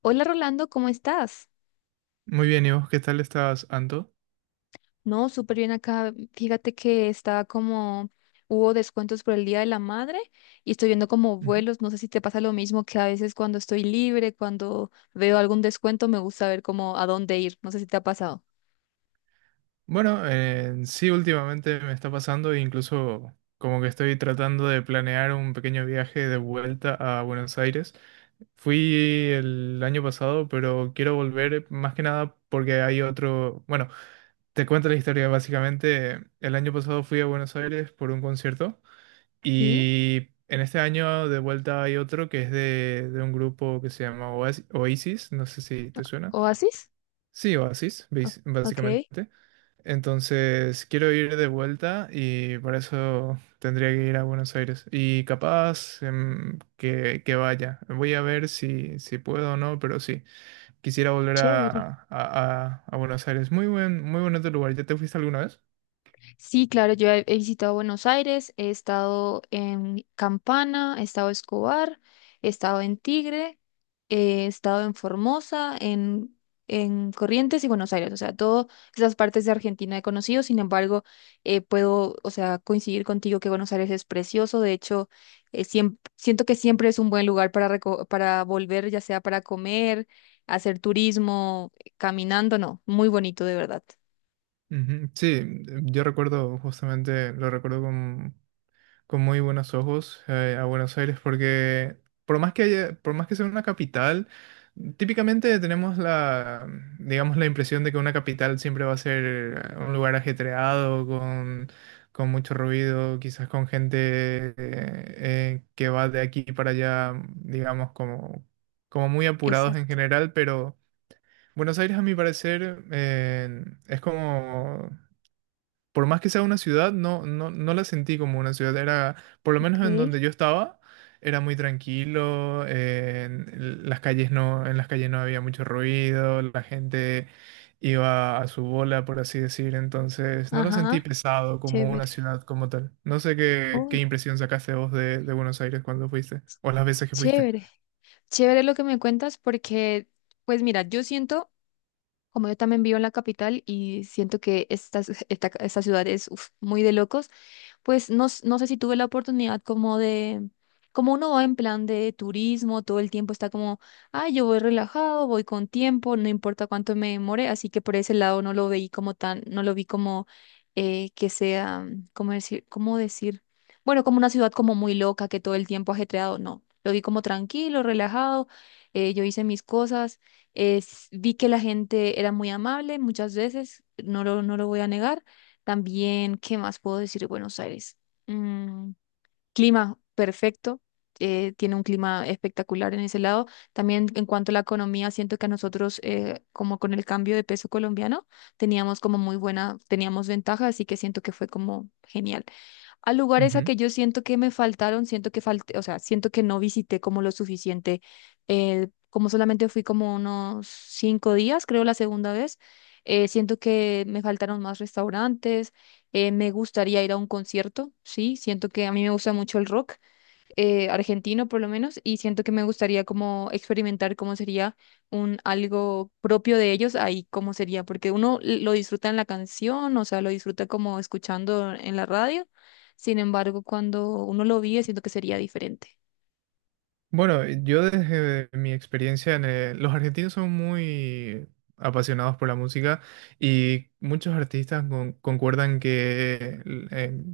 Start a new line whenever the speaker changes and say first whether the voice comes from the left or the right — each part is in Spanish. left: Hola Rolando, ¿cómo estás?
right: Muy bien, ¿y vos qué tal estás, Anto?
left: No, súper bien acá. Fíjate que estaba como, hubo descuentos por el Día de la Madre y estoy viendo como
right: Ujú.
left: vuelos. No sé si te pasa lo mismo que a veces cuando estoy libre, cuando veo algún descuento, me gusta ver como a dónde ir. No sé si te ha pasado.
right: Bueno, sí, últimamente me está pasando, e incluso como que estoy tratando de planear un pequeño viaje de vuelta a Buenos Aires. Fui el año pasado, pero quiero volver más que nada porque hay otro. Bueno, te cuento la historia. Básicamente, el año pasado fui a Buenos Aires por un concierto
left: ¿Sí?
right: y en este año de vuelta hay otro que es de un grupo que se llama Oasis, no sé si te suena.
left: ¿Oasis?
right: Sí, Oasis,
left: Ah, ok,
right: básicamente. Entonces, quiero ir de vuelta y para eso tendría que ir a Buenos Aires. Y capaz que vaya. Voy a ver si puedo o no, pero sí. Quisiera volver
left: chévere.
right: a Buenos Aires. Muy bonito lugar. ¿Ya te fuiste alguna vez?
left: Sí, claro, yo he visitado Buenos Aires, he estado en Campana, he estado en Escobar, he estado en Tigre, he estado en Formosa, en Corrientes y Buenos Aires, o sea, todas esas partes de Argentina he conocido. Sin embargo, puedo, o sea, coincidir contigo que Buenos Aires es precioso. De hecho, siempre siento que siempre es un buen lugar para, para volver, ya sea para comer, hacer turismo, caminando, no, muy bonito de verdad.
right: Ujú. Sí, yo recuerdo justamente, lo recuerdo con muy buenos ojos a Buenos Aires porque por más que sea una capital, típicamente tenemos digamos, la impresión de que una capital siempre va a ser un lugar ajetreado, con mucho ruido, quizás con gente que va de aquí para allá, digamos, como muy apurados en
left: Exacto,
right: general, pero Buenos Aires, a mi parecer, es como, por más que sea una ciudad, no la sentí como una ciudad. Era, por lo menos en
left: ok.
right: donde yo estaba, era muy tranquilo. En las calles en las calles no había mucho ruido, la gente iba a su bola, por así decir. Entonces, no lo sentí
left: Ajá.
right: pesado como una
left: Chévere.
right: ciudad como tal. No sé
left: Oh,
right: qué impresión sacaste vos de Buenos Aires cuando fuiste, o las veces que fuiste.
left: chévere. Chévere lo que me cuentas porque, pues mira, yo siento, como yo también vivo en la capital y siento que esta ciudad es uf, muy de locos. Pues no, no sé si tuve la oportunidad como de, como uno va en plan de turismo, todo el tiempo está como, ah, yo voy relajado, voy con tiempo, no importa cuánto me demore, así que por ese lado no lo veí como tan, no lo vi como que sea, ¿cómo decir? ¿Cómo decir? Bueno, como una ciudad como muy loca, que todo el tiempo ajetreado, no, lo vi como tranquilo, relajado. Yo hice mis cosas, vi que la gente era muy amable muchas veces, no lo voy a negar también. ¿Qué más puedo decir de Buenos Aires? Mm, Clima perfecto, tiene un clima espectacular en ese lado. También en cuanto a la economía, siento que a nosotros, como con el cambio de peso colombiano, teníamos como muy buena, teníamos ventaja, así que siento que fue como genial a lugares a que yo siento que me faltaron, siento que falté, o sea, siento que no visité como lo suficiente. Como solamente fui como unos 5 días, creo, la segunda vez. Siento que me faltaron más restaurantes. Me gustaría ir a un concierto, sí, siento que a mí me gusta mucho el rock, argentino por lo menos, y siento que me gustaría como experimentar cómo sería un algo propio de ellos ahí, cómo sería, porque uno lo disfruta en la canción, o sea, lo disfruta como escuchando en la radio. Sin embargo, cuando uno lo vive, siento que sería diferente.
right: Bueno, yo desde mi experiencia en los argentinos son muy apasionados por la música y muchos artistas concuerdan que eh,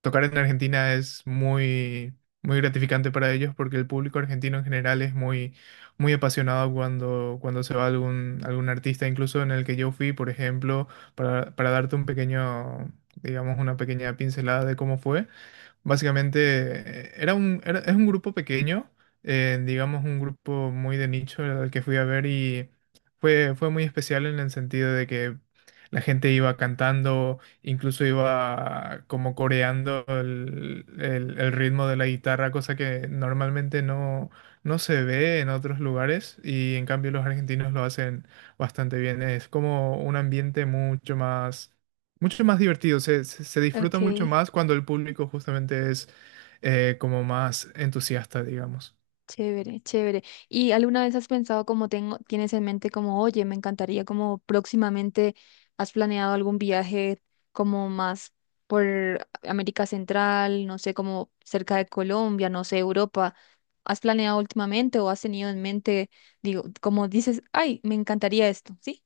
right: tocar en Argentina es muy gratificante para ellos porque el público argentino en general es muy apasionado cuando se va algún artista, incluso en el que yo fui, por ejemplo, para darte un pequeño, digamos, una pequeña pincelada de cómo fue. Básicamente, era es un grupo pequeño, digamos un grupo muy de nicho al que fui a ver y fue muy especial en el sentido de que la gente iba cantando, incluso iba como coreando el ritmo de la guitarra, cosa que normalmente no se ve en otros lugares y en cambio los argentinos lo hacen bastante bien. Es como un ambiente mucho más divertido, se disfruta mucho
left: Ok.
right: más cuando el público justamente es como más entusiasta, digamos.
left: Chévere, chévere. ¿Y alguna vez has pensado como tienes en mente como, oye, me encantaría como próximamente has planeado algún viaje como más por América Central, no sé, como cerca de Colombia, no sé, Europa? ¿Has planeado últimamente o has tenido en mente, digo, como dices, ay, me encantaría esto, sí?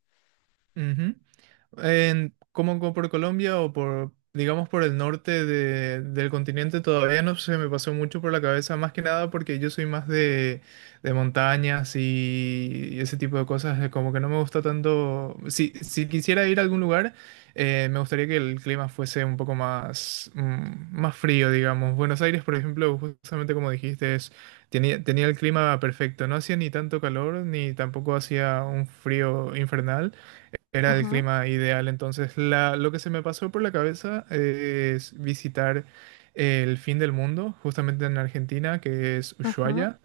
right: En, como, como por Colombia o por, digamos, por el norte del continente todavía no se me pasó mucho por la cabeza, más que nada porque yo soy más de montañas y ese tipo de cosas, como que no me gusta tanto. Si quisiera ir a algún lugar, me gustaría que el clima fuese un poco más, más frío, digamos. Buenos Aires, por ejemplo, justamente como dijiste, es, tenía el clima perfecto, no hacía ni tanto calor ni tampoco hacía un frío infernal. Era el
left: Ajá,
right: clima ideal, entonces lo que se me pasó por la cabeza es visitar el fin del mundo, justamente en Argentina, que es
left: ajá,
right: Ushuaia.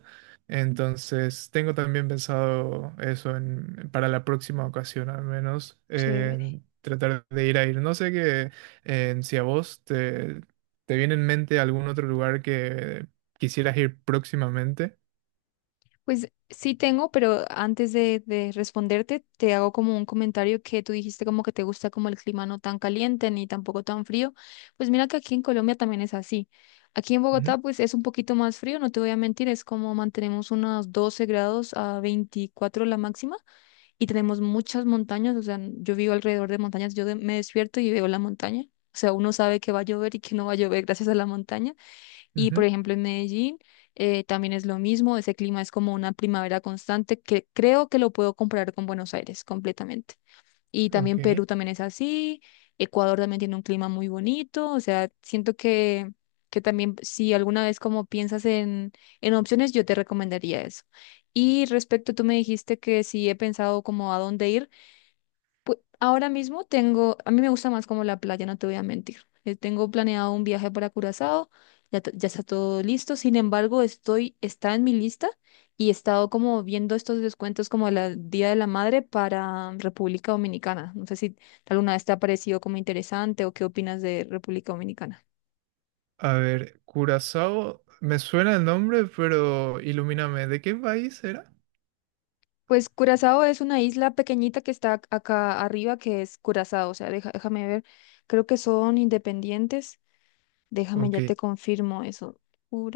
right: Entonces tengo también pensado eso para la próxima ocasión, al menos,
left: chévere.
right: en tratar de ir. No sé que, en si a vos te viene en mente algún otro lugar que quisieras ir próximamente.
left: Pues sí tengo, pero antes de responderte, te hago como un comentario que tú dijiste como que te gusta como el clima no tan caliente ni tampoco tan frío. Pues mira que aquí en Colombia también es así. Aquí en Bogotá pues es un poquito más frío, no te voy a mentir, es como mantenemos unos 12 grados a 24 la máxima y tenemos muchas montañas, o sea, yo vivo alrededor de montañas, yo me despierto y veo la montaña. O sea, uno sabe que va a llover y que no va a llover gracias a la montaña.
right: Ujú,
left: Y por
right: ujú.
left: ejemplo, en Medellín también es lo mismo, ese clima es como una primavera constante que creo que lo puedo comparar con Buenos Aires completamente. Y
right: Ok.
left: también Perú también es así, Ecuador también tiene un clima muy bonito, o sea, siento que también si alguna vez como piensas en opciones, yo te recomendaría eso. Y respecto, tú me dijiste que si he pensado como a dónde ir. Pues ahora mismo tengo, a mí me gusta más como la playa, no te voy a mentir. Tengo planeado un viaje para Curazao, ya, ya está todo listo. Sin embargo, está en mi lista y he estado como viendo estos descuentos como el Día de la Madre para República Dominicana. No sé si alguna vez te ha parecido como interesante o qué opinas de República Dominicana.
right: A ver, Curazao, me suena el nombre, pero ilumíname, ¿de qué país era?
left: Pues Curazao es una isla pequeñita que está acá arriba, que es Curazao. O sea, déjame ver, creo que son independientes. Déjame, ya te
right: Ok.
left: confirmo eso.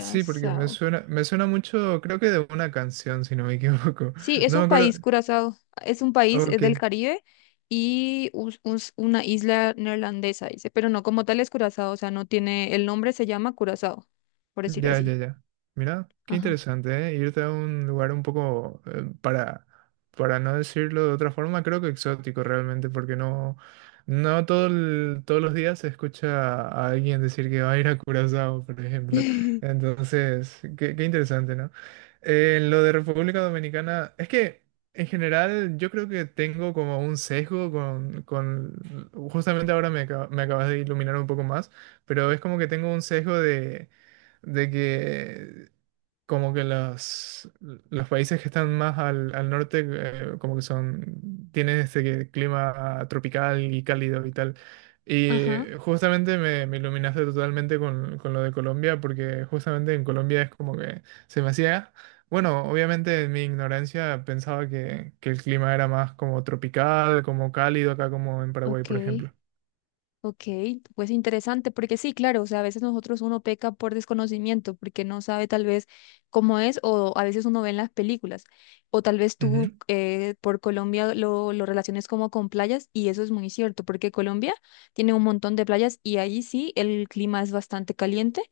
right: Sí, porque me suena mucho, creo que de una canción, si no me equivoco.
left: Sí, es
right: No me
left: un
right: acuerdo.
left: país, Curazao. Es un país, es
right: Ok.
left: del Caribe y una isla neerlandesa, dice, pero no como tal es Curazao, o sea, no tiene, el nombre se llama Curazao, por decir
right: Ya, ya,
left: así.
right: ya. Mira, qué
left: Ajá.
right: interesante, ¿eh? Irte a un lugar un poco, para no decirlo de otra forma, creo que exótico realmente, porque no, no todo todos los días se escucha a alguien decir que va a ir a Curazao, por ejemplo. Entonces, qué interesante, ¿no? En lo de República Dominicana, es que en general yo creo que tengo como un sesgo con justamente ahora me acabas de iluminar un poco más, pero es como que tengo un sesgo de que como que los países que están más al norte como que son, tienen este clima tropical y cálido y tal. Y
left: Ajá,
right: justamente me iluminaste totalmente con lo de Colombia, porque justamente en Colombia es como que se me hacía, bueno, obviamente en mi ignorancia pensaba que el clima era más como tropical, como cálido acá como en Paraguay,
left: ok.
right: por ejemplo.
left: Ok, pues interesante, porque sí, claro, o sea, a veces nosotros uno peca por desconocimiento, porque no sabe tal vez cómo es, o a veces uno ve en las películas, o tal vez tú
right: Ujú,
left: por Colombia lo relaciones como con playas, y eso es muy cierto, porque Colombia tiene un montón de playas y allí sí el clima es bastante caliente,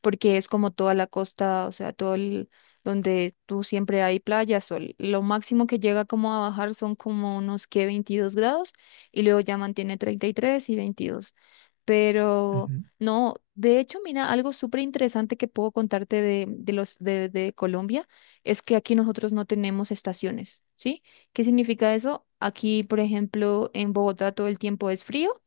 left: porque es como toda la costa, o sea, todo el, donde tú siempre hay playas, sol. Lo máximo que llega como a bajar son como unos que 22 grados y luego ya mantiene 33 y 22. Pero
right: ujú.
left: no, de hecho, mira, algo súper interesante que puedo contarte de los de Colombia es que aquí nosotros no tenemos estaciones, ¿sí? ¿Qué significa eso? Aquí, por ejemplo, en Bogotá todo el tiempo es frío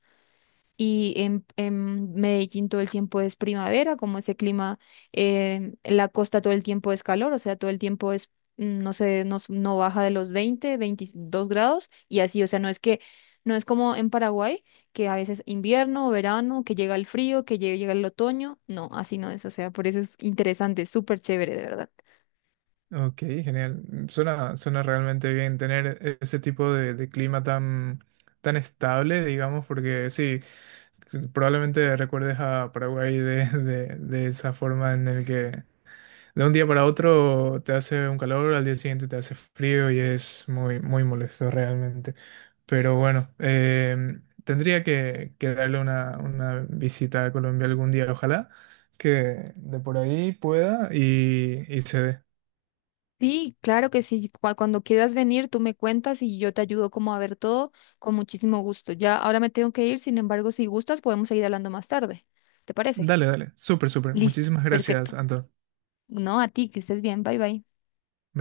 left: y en Medellín todo el tiempo es primavera, como ese clima. La costa todo el tiempo es calor, o sea, todo el tiempo es, no sé, no baja de los 20 22 grados y así, o sea, no es que, no es como en Paraguay, que a veces invierno, verano, que llega el frío, que llega, el otoño, no, así no es, o sea, por eso es interesante, súper chévere, de verdad.
right: Ok, genial. Suena realmente bien tener ese tipo de clima tan estable, digamos, porque sí, probablemente recuerdes a Paraguay de, de esa forma en el que de un día para otro te hace un calor, al día siguiente te hace frío y es muy, muy molesto realmente. Pero bueno, tendría que darle una visita a Colombia algún día, ojalá que de por ahí pueda y se dé.
left: Sí, claro que sí. Cuando quieras venir, tú me cuentas y yo te ayudo como a ver todo con muchísimo gusto. Ya ahora me tengo que ir. Sin embargo, si gustas, podemos seguir hablando más tarde. ¿Te parece?
right: Dale, dale. Súper, súper.
left: Listo,
right: Muchísimas
left: perfecto.
right: gracias, Anton. Me
left: No, a ti, que estés bien. Bye bye.